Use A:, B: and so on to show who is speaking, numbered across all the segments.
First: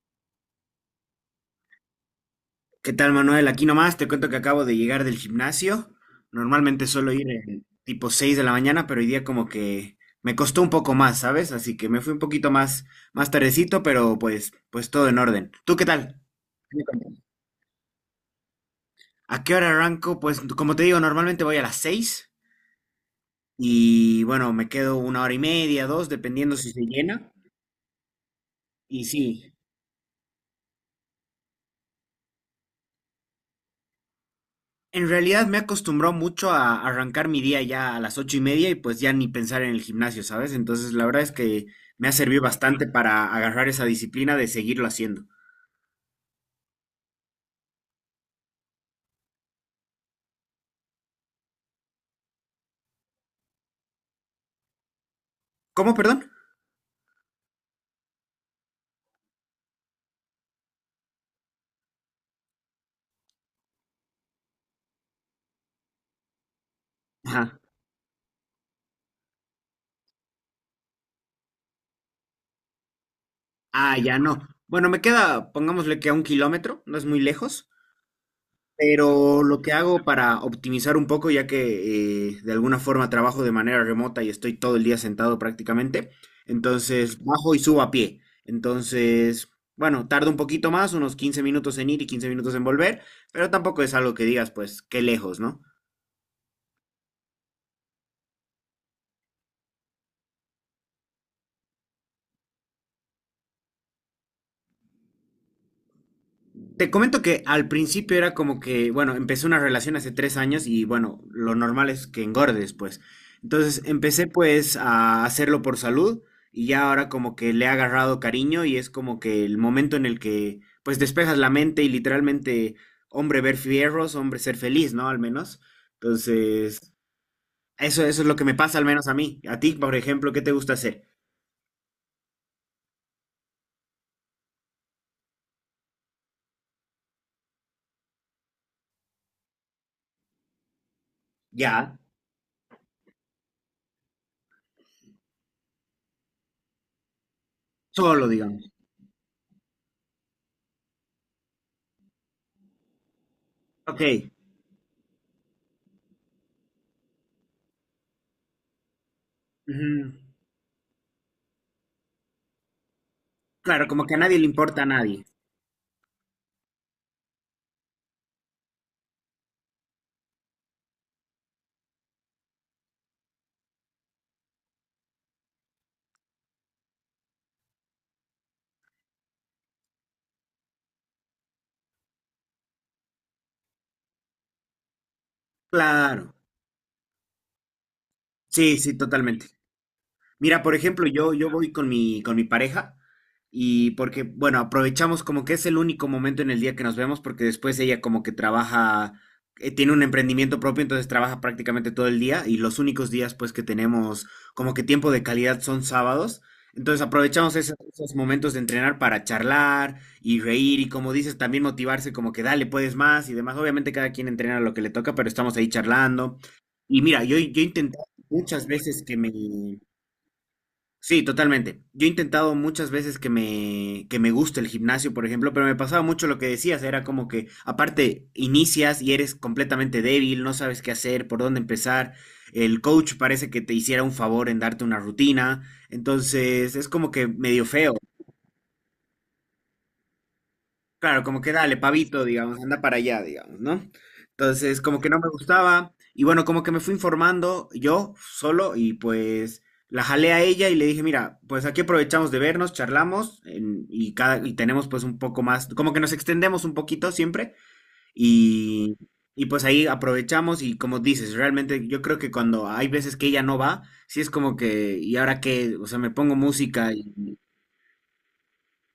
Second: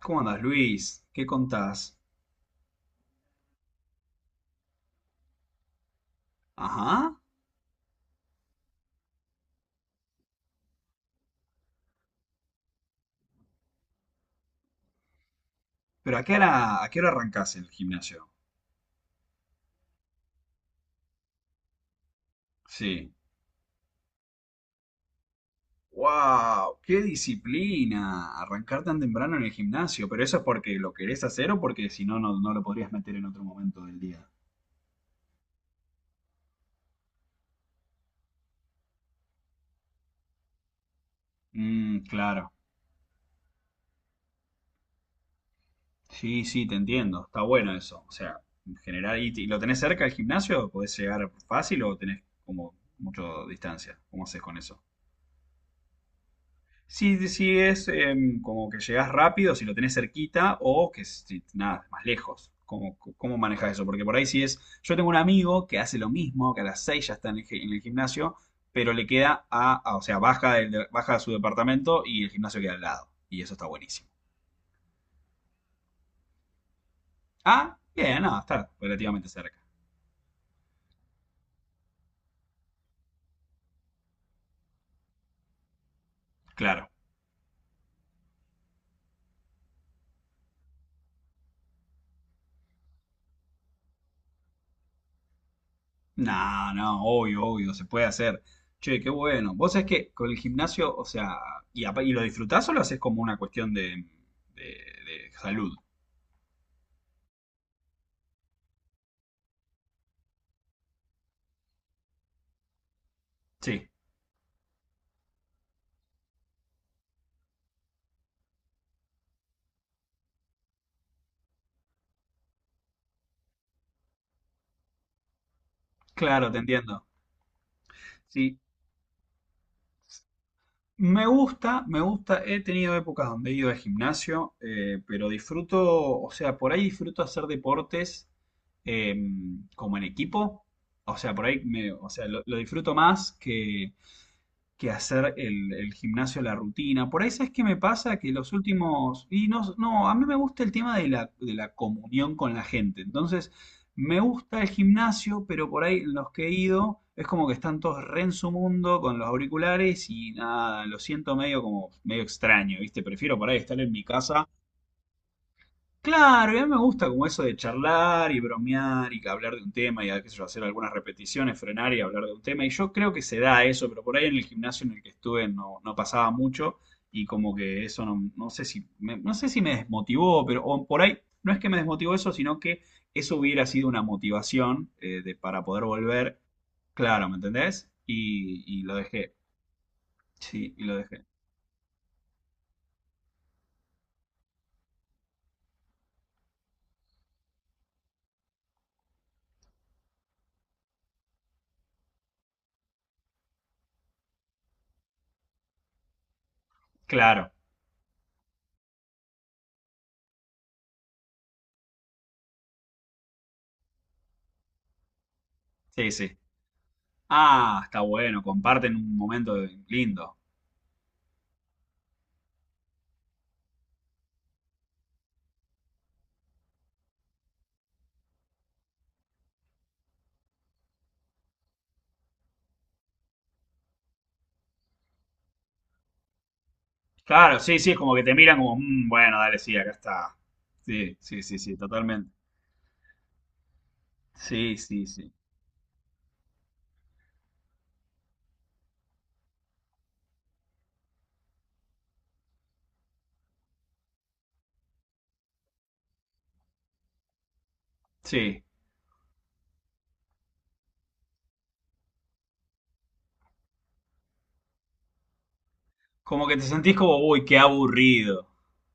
A: ¿Cómo andás, Luis? ¿Qué contás?
B: ¿Qué tal, Manuel? Aquí nomás te cuento que acabo de llegar del gimnasio. Normalmente suelo
A: Ajá.
B: ir en tipo 6 de la mañana, pero hoy día como que me costó un poco más, ¿sabes? Así que me fui un poquito más, más tardecito, pero pues todo en orden. ¿Tú qué
A: ¿Pero
B: tal?
A: a qué
B: ¿Qué
A: hora,
B: me
A: a qué hora
B: cuentas?
A: arrancás el gimnasio?
B: ¿A qué hora arranco? Pues como te digo, normalmente voy a las 6
A: Sí.
B: y bueno, me quedo una hora y media, dos, dependiendo si
A: ¡Wow!
B: se
A: ¡Qué
B: llena.
A: disciplina! Arrancar tan
B: Y
A: temprano en el
B: sí,
A: gimnasio. ¿Pero eso es porque lo querés hacer o porque si no, no, no lo podrías meter en otro momento del día?
B: en realidad me he acostumbrado mucho a arrancar mi día ya a las ocho y media y pues ya ni pensar en el gimnasio, ¿sabes? Entonces la verdad es que
A: Mm,
B: me ha servido
A: claro.
B: bastante para agarrar esa disciplina de seguirlo haciendo.
A: Sí, sí, te entiendo. Está bueno eso. O sea, en general, ¿y lo tenés cerca del gimnasio? ¿Podés llegar fácil o tenés como mucha distancia? ¿Cómo haces con eso?
B: ¿Cómo, perdón?
A: Si es como que llegas rápido, si lo tenés cerquita, o que si, nada, más lejos. ¿Cómo manejas eso? Porque por ahí si es. Yo tengo un amigo que hace lo mismo, que a las 6 ya está en el,
B: Ajá.
A: gi- en el gimnasio, pero le queda o sea, baja a su departamento y el gimnasio queda al lado. Y eso está
B: Ah,
A: buenísimo.
B: ya no. Bueno, me queda, pongámosle que a 1 kilómetro, no es muy lejos,
A: Ah, bien, no, está relativamente
B: pero
A: cerca.
B: lo que hago para optimizar un poco, ya que de alguna forma trabajo de manera remota y estoy todo el día sentado prácticamente,
A: Claro.
B: entonces bajo y subo a pie. Entonces, bueno, tarda un poquito más, unos 15 minutos en ir y 15 minutos en volver, pero tampoco es algo que digas, pues, qué lejos, ¿no?
A: No, no, obvio, obvio, se puede hacer. Che, qué bueno. Vos sabés que con el gimnasio, o sea, y lo disfrutás o lo haces como una cuestión de, de salud.
B: Te comento que al principio era como que, bueno, empecé una relación hace 3 años y bueno, lo normal es que engordes, pues. Entonces
A: Sí,
B: empecé pues a hacerlo por salud y ya ahora como que le he agarrado cariño y es como que el momento en el que pues despejas la mente y literalmente, hombre, ver fierros, hombre, ser feliz, ¿no? Al menos.
A: claro, te
B: Entonces,
A: entiendo.
B: eso es lo que me
A: Sí,
B: pasa al menos a mí. A ti, por ejemplo, ¿qué te gusta hacer?
A: me gusta, me gusta. He tenido épocas donde he ido al gimnasio, pero disfruto, o sea, por ahí disfruto hacer deportes eh, como en equipo. O sea, por ahí
B: Ya,
A: o sea, lo disfruto más que hacer el gimnasio, la rutina. Por ahí, ¿sabes qué me pasa?
B: solo,
A: Que los
B: digamos.
A: últimos. Y no, no, a mí me gusta el tema de la comunión con la gente. Entonces, me
B: Ok.
A: gusta el gimnasio, pero por ahí los que he ido es como que están todos re en su mundo con los auriculares
B: Ujú.
A: y nada, lo siento medio como medio extraño, ¿viste? Prefiero por ahí estar
B: Claro,
A: en mi
B: como que a nadie
A: casa.
B: le importa a nadie.
A: Claro, y a mí me gusta como eso de charlar y bromear y hablar de un tema y qué sé yo, hacer algunas repeticiones, frenar y hablar de un tema. Y yo creo que se da eso, pero por ahí en el gimnasio en el que estuve no, no pasaba mucho, y como que eso no, no sé si me desmotivó, pero o por ahí no es que me desmotivó eso, sino que eso hubiera sido una motivación para poder
B: Claro.
A: volver. Claro, ¿me entendés? Y,
B: Sí,
A: y lo
B: sí,
A: dejé.
B: totalmente. Mira,
A: Sí,
B: por
A: y lo
B: ejemplo,
A: dejé.
B: yo voy con mi pareja y porque, bueno, aprovechamos como que es el único momento en el día que nos vemos porque después ella como que trabaja, tiene un emprendimiento propio, entonces trabaja prácticamente todo el día y los únicos días pues que tenemos como que tiempo de calidad son sábados. Entonces
A: Claro,
B: aprovechamos esos momentos de entrenar para charlar y reír y como dices, también motivarse como que dale, puedes más y demás. Obviamente cada quien entrena lo que le toca, pero estamos ahí
A: sí, sí.
B: charlando. Y mira, yo
A: Ah,
B: intenté
A: está bueno,
B: muchas
A: comparten
B: veces
A: un
B: que me...
A: momento lindo.
B: Sí, totalmente. Yo he intentado muchas veces que me guste el gimnasio, por ejemplo, pero me pasaba mucho lo que decías, era como que aparte inicias y eres completamente débil, no sabes qué hacer, por dónde empezar, el coach parece que te hiciera un favor en darte una rutina, entonces es como que
A: Claro,
B: medio
A: sí, sí,
B: feo.
A: es como que te miran como, "Mm, bueno, dale, sí, acá está". Sí,
B: Claro, como
A: sí,
B: que
A: sí, sí,
B: dale, pavito,
A: totalmente.
B: digamos, anda para allá, digamos, ¿no?
A: Sí,
B: Entonces, como
A: sí,
B: que no me
A: sí.
B: gustaba, y bueno, como que me fui informando yo solo, y pues la jalé a ella y le dije, mira, pues aquí aprovechamos de vernos, charlamos, en- y cada, y tenemos pues un poco más, como que nos extendemos un poquito siempre,
A: Sí.
B: y, y pues ahí aprovechamos, y como dices, realmente yo creo que cuando hay veces que ella no va, sí es como que, ¿y ahora qué? O sea, me pongo
A: Como que te
B: música.
A: sentís como, uy, qué aburrido.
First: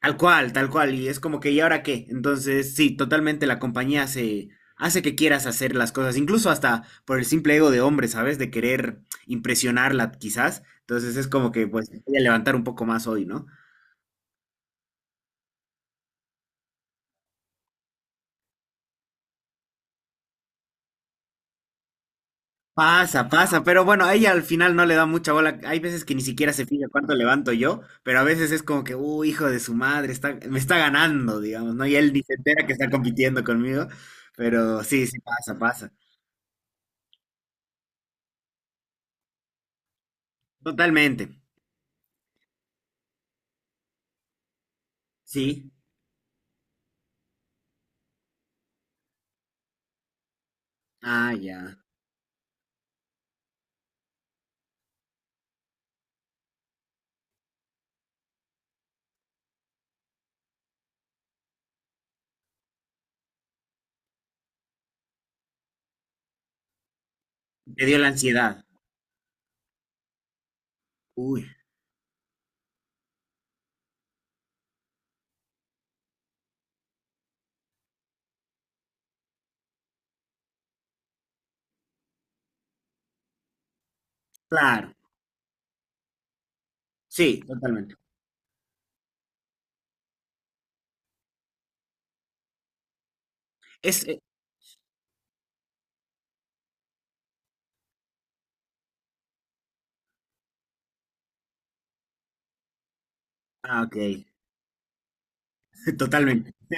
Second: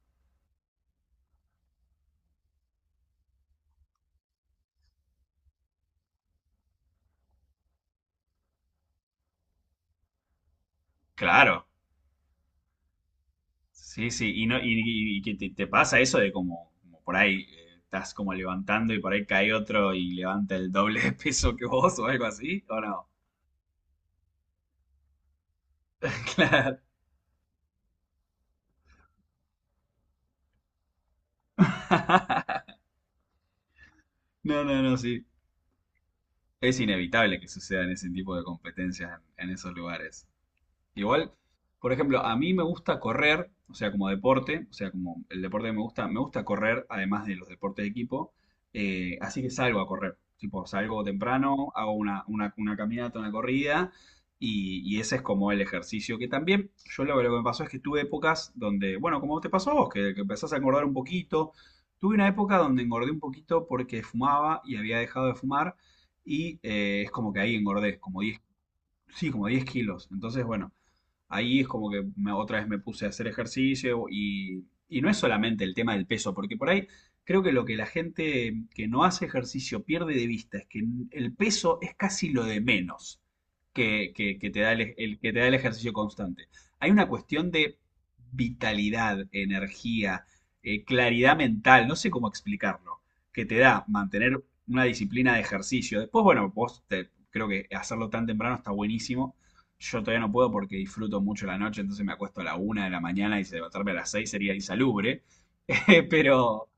B: Tal cual, y es como que, ¿y ahora qué? Entonces, sí, totalmente la compañía hace, hace que quieras hacer las cosas, incluso hasta por el simple ego de hombre, ¿sabes? De querer impresionarla, quizás. Entonces es como
A: Claro.
B: que, pues, voy a levantar un poco más hoy, ¿no?
A: Sí, sí. Y no, y que te pasa eso de como por ahí estás como levantando y por ahí cae otro y levanta el doble de peso que vos o algo así, ¿o no?
B: Pasa, pasa, pero bueno, a ella al final no le da mucha bola. Hay veces que ni siquiera se
A: Claro.
B: fija cuánto levanto yo, pero a veces es como que, hijo de su madre, está, me está ganando, digamos, ¿no? Y él ni se entera que está compitiendo conmigo,
A: No, no,
B: pero
A: no,
B: sí, sí,
A: sí.
B: pasa, pasa.
A: Es inevitable que sucedan ese tipo de competencias en esos lugares.
B: Totalmente,
A: Igual, por ejemplo, a mí me gusta correr, o sea, como deporte, o sea, como el deporte
B: sí.
A: que me gusta correr, además de los deportes de equipo, así que salgo a correr. Tipo, salgo
B: Ah,
A: temprano,
B: ya.
A: hago una caminata, una corrida, y ese es como el ejercicio que también, lo que me pasó es que tuve épocas donde, bueno, como te pasó a vos, que empezás a engordar un poquito, tuve una época donde engordé un poquito porque fumaba y había dejado de fumar, y es como que ahí
B: Te
A: engordé,
B: dio la
A: como 10,
B: ansiedad.
A: sí, como 10 kilos. Entonces, bueno,
B: Uy,
A: ahí es como que otra vez me puse a hacer ejercicio y, no es solamente el tema del peso, porque por ahí creo que lo que la gente que no hace ejercicio pierde de vista es que el peso es casi lo de menos
B: claro.
A: que te da el ejercicio constante. Hay una
B: Sí,
A: cuestión de
B: totalmente.
A: vitalidad, energía, claridad mental, no sé cómo explicarlo, que te da
B: Es,
A: mantener una disciplina de ejercicio. Después, bueno, creo que hacerlo tan temprano está buenísimo. Yo todavía no puedo porque disfruto mucho la noche, entonces me acuesto a la 1 de la mañana y
B: ah,
A: levantarme a
B: ok.
A: las 6 sería insalubre. Eh,
B: Totalmente,
A: Pero,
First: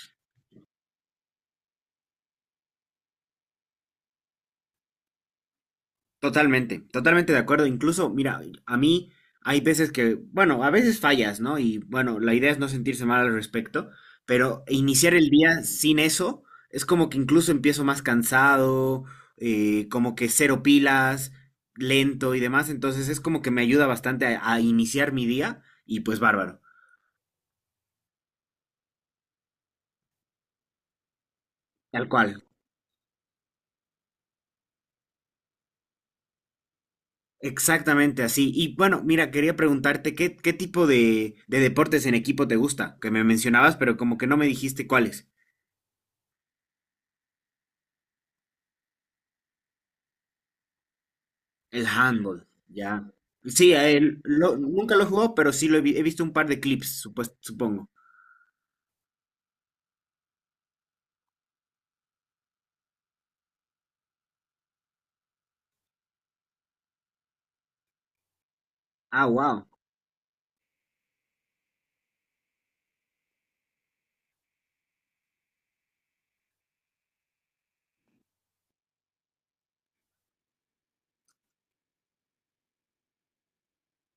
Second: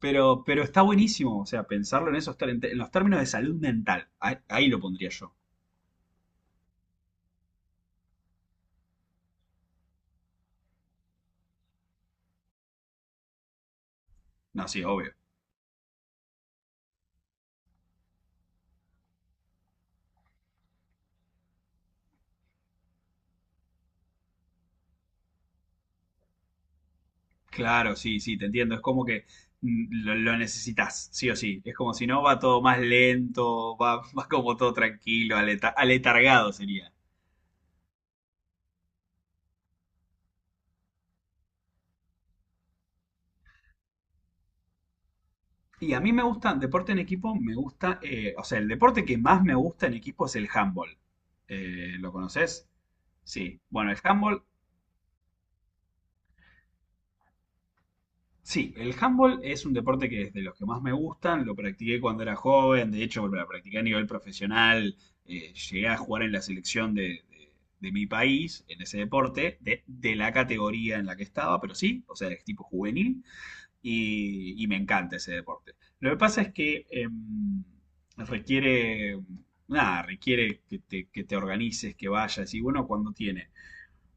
A: pero está buenísimo, o sea, pensarlo en esos, en los términos de salud mental. Ahí lo pondría yo.
B: totalmente, totalmente de acuerdo. Incluso, mira, a mí hay veces que, bueno, a veces fallas, ¿no? Y bueno, la idea es no sentirse mal al respecto, pero
A: No, sí, obvio.
B: iniciar el día sin eso es como que incluso empiezo más cansado, como que cero pilas, lento y demás. Entonces es como que me ayuda bastante a iniciar mi día y pues bárbaro.
A: Claro, sí, sí, te entiendo. Es como que lo necesitas, sí o sí. Es como si
B: Tal
A: no, va
B: cual.
A: todo más lento, va, va como todo tranquilo, aletargado sería.
B: Exactamente así. Y bueno, mira, quería preguntarte qué, qué tipo de deportes en equipo te gusta, que me mencionabas, pero como que no me dijiste cuáles.
A: Y a mí me gusta, deporte en equipo, me gusta, o sea, el deporte que más me gusta en equipo es el handball.
B: El
A: ¿Lo
B: handball,
A: conoces?
B: ya.
A: Sí.
B: Sí, a
A: Bueno, el handball,
B: lo- nunca lo he jugado, pero sí lo he, vi- he visto un par de clips, supues- supongo.
A: sí, el handball es un deporte que es de los que más me gustan, lo practiqué cuando era joven, de hecho, lo practiqué a nivel profesional, llegué a jugar en la selección de, de mi país, en ese
B: Ah,
A: deporte,
B: wow.
A: de la categoría en la que estaba, pero sí, o sea, es tipo juvenil. Y me encanta ese deporte. Lo que pasa es que requiere, nada, requiere que te organices, que vayas y bueno, cuando tiene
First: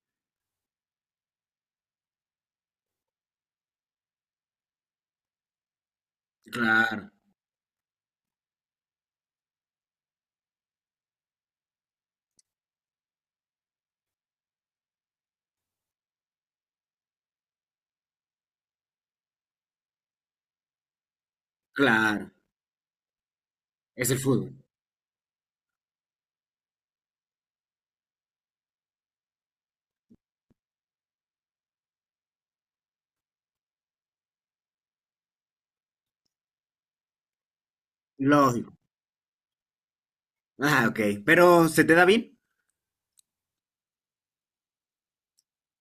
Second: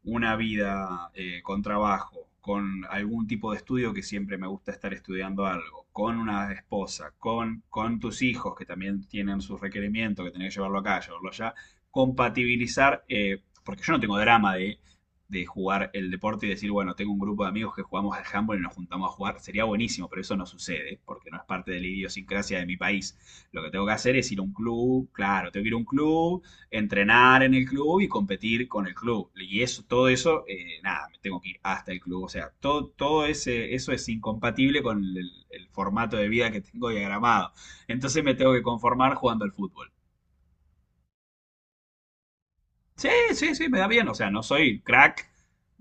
A: una vida con trabajo, con algún tipo de estudio que siempre me gusta estar estudiando algo, con una
B: Claro,
A: esposa, con tus hijos que también tienen sus requerimientos, que tenés que llevarlo acá, llevarlo allá, compatibilizar, porque yo no tengo drama de jugar el deporte y decir, bueno, tengo un grupo de amigos que jugamos al handball y nos juntamos a jugar, sería buenísimo, pero eso no sucede, porque no es parte de la
B: claro.
A: idiosincrasia de mi país. Lo que tengo que
B: Es
A: hacer
B: el
A: es ir a un
B: fútbol.
A: club, claro, tengo que ir a un club, entrenar en el club y competir con el club. Y eso, todo eso, nada, me tengo que ir hasta el club. O sea, todo, todo ese, eso es incompatible con el formato de vida que tengo diagramado. Entonces me tengo que
B: Lógico.
A: conformar jugando al fútbol.
B: Ah, ok. Pero, ¿se te da bien?
A: Sí, sí, sí, me da bien. O sea, no soy crack,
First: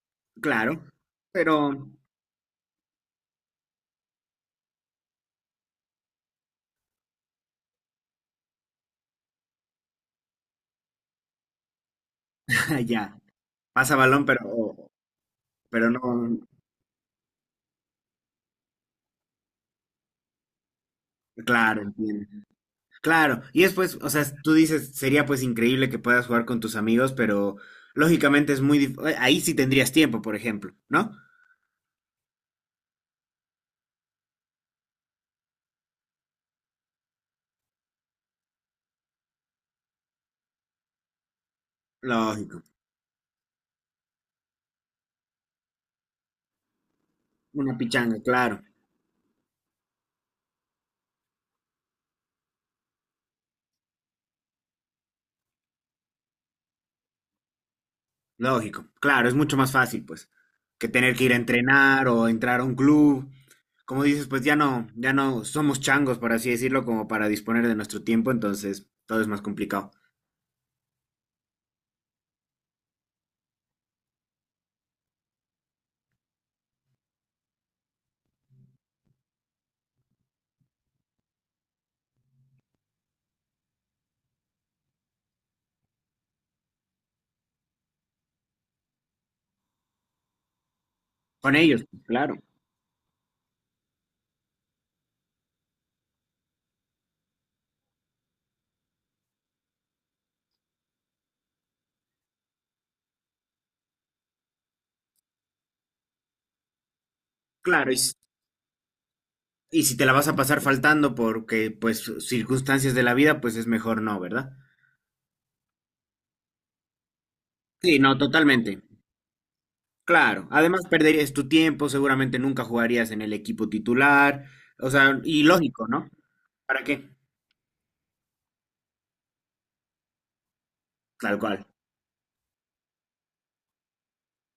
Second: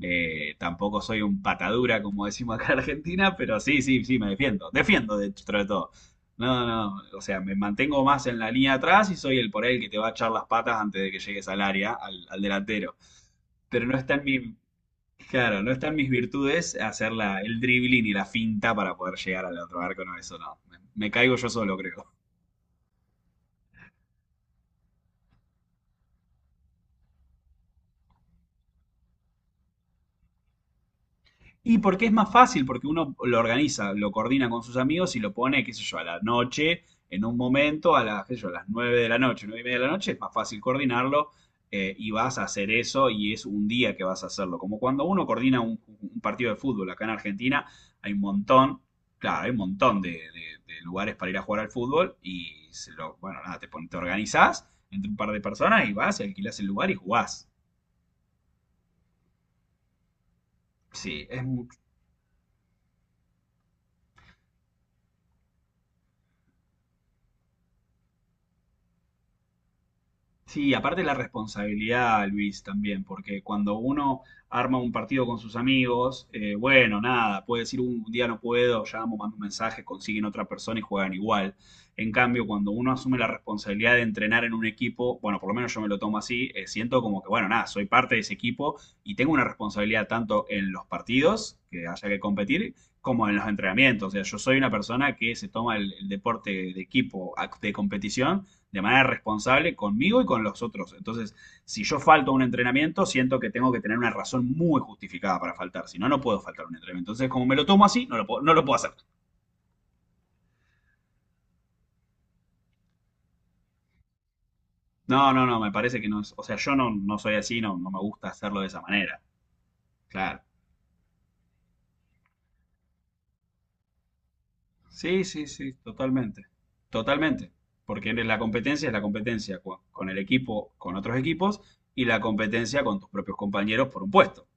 B: Claro.
A: tampoco soy un
B: Pero,
A: patadura, como decimos acá en Argentina, pero sí, sí, sí, me defiendo. Defiendo dentro de todo. No, no, o sea, me mantengo más en la línea de atrás y soy el por ahí el que te va a echar las patas antes de que llegues al área, al delantero.
B: ya.
A: Pero no
B: Pasa
A: está en
B: balón,
A: mi, claro, no está
B: pero
A: en
B: no.
A: mis virtudes hacer el dribbling y la finta para poder llegar al otro arco, no, eso no. Me caigo yo solo,
B: Claro,
A: creo.
B: entiendo. Claro, y es pues, o sea, tú dices, sería pues increíble que puedas jugar con tus amigos, pero lógicamente es muy dif- ahí sí tendrías tiempo, por ejemplo, ¿no?
A: Y porque es más fácil, porque uno lo organiza, lo coordina con sus amigos y lo pone, qué sé yo, a la noche, en un momento, a las, qué sé yo, a las 9 de la noche, 9:30 de la noche, es más fácil coordinarlo y vas a
B: Lógico.
A: hacer eso y es un día que vas a hacerlo. Como cuando uno coordina un partido de fútbol, acá en Argentina
B: Una
A: hay un
B: pichanga, claro.
A: montón, claro, hay un montón de, de lugares para ir a jugar al fútbol y se lo, bueno, nada, te organizás entre un par de personas y vas y alquilás el lugar y jugás.
B: Lógico. Claro, es mucho más fácil, pues, que tener que
A: Sí,
B: ir a
A: es.
B: entrenar o entrar a un club. Como dices, pues ya no, ya no somos changos, por así decirlo, como para disponer de nuestro tiempo, entonces todo es más complicado.
A: Sí, aparte la responsabilidad, Luis, también, porque cuando uno arma un partido con sus amigos, bueno, nada, puede decir un día no puedo, llamo, mando un mensaje, consiguen otra persona y juegan igual". En cambio, cuando uno asume la responsabilidad de entrenar en un equipo, bueno, por lo menos yo me lo tomo así, siento como que, bueno, nada, soy parte de ese equipo y tengo una responsabilidad tanto en los
B: Con
A: partidos,
B: ellos,
A: que haya que
B: claro.
A: competir, como en los entrenamientos. O sea, yo soy una persona que se toma el deporte de equipo, de competición de manera responsable conmigo y con los otros. Entonces, si yo falto a un entrenamiento, siento que tengo que tener una razón muy justificada para faltar. Si no, no puedo faltar a un entrenamiento. Entonces, como me lo tomo
B: Claro, y,
A: así,
B: s-
A: no lo puedo, no lo puedo hacer.
B: y si te la vas a pasar faltando porque, pues, circunstancias de la vida, pues es mejor no, ¿verdad?
A: No, no, no, me parece que no es. O sea, yo no, no soy así, no, no
B: Sí,
A: me
B: no,
A: gusta hacerlo de
B: totalmente.
A: esa manera. Claro.
B: Claro. Además, perderías tu tiempo, seguramente nunca jugarías en el equipo titular. O sea,
A: Sí,
B: y
A: sí, sí,
B: lógico, ¿no?
A: totalmente.
B: ¿Para qué?
A: Totalmente. Porque eres la competencia es la competencia con el equipo, con otros
B: Tal
A: equipos,
B: cual.
A: y la competencia con tus propios compañeros por un puesto.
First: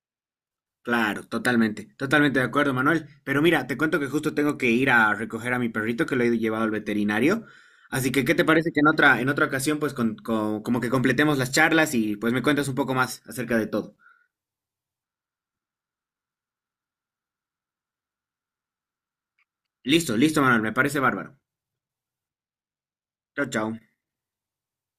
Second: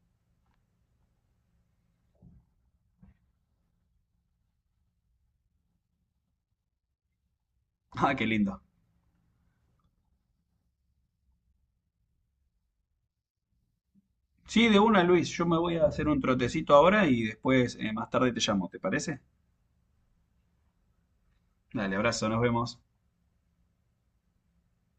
B: Claro, totalmente. Totalmente de acuerdo, Manuel. Pero mira, te cuento que justo tengo que ir a recoger a mi perrito que lo he llevado al veterinario. Así
A: Ah,
B: que,
A: qué
B: ¿qué te
A: lindo.
B: parece que en otra ocasión, pues, con- como que completemos las charlas y pues me cuentas un poco más acerca de todo?
A: Sí, de una, Luis. Yo me voy a hacer un trotecito ahora y después, más tarde te llamo, ¿te parece?
B: Listo, listo, Manuel. Me parece bárbaro.
A: Dale, abrazo, nos vemos.
B: Chao, chao.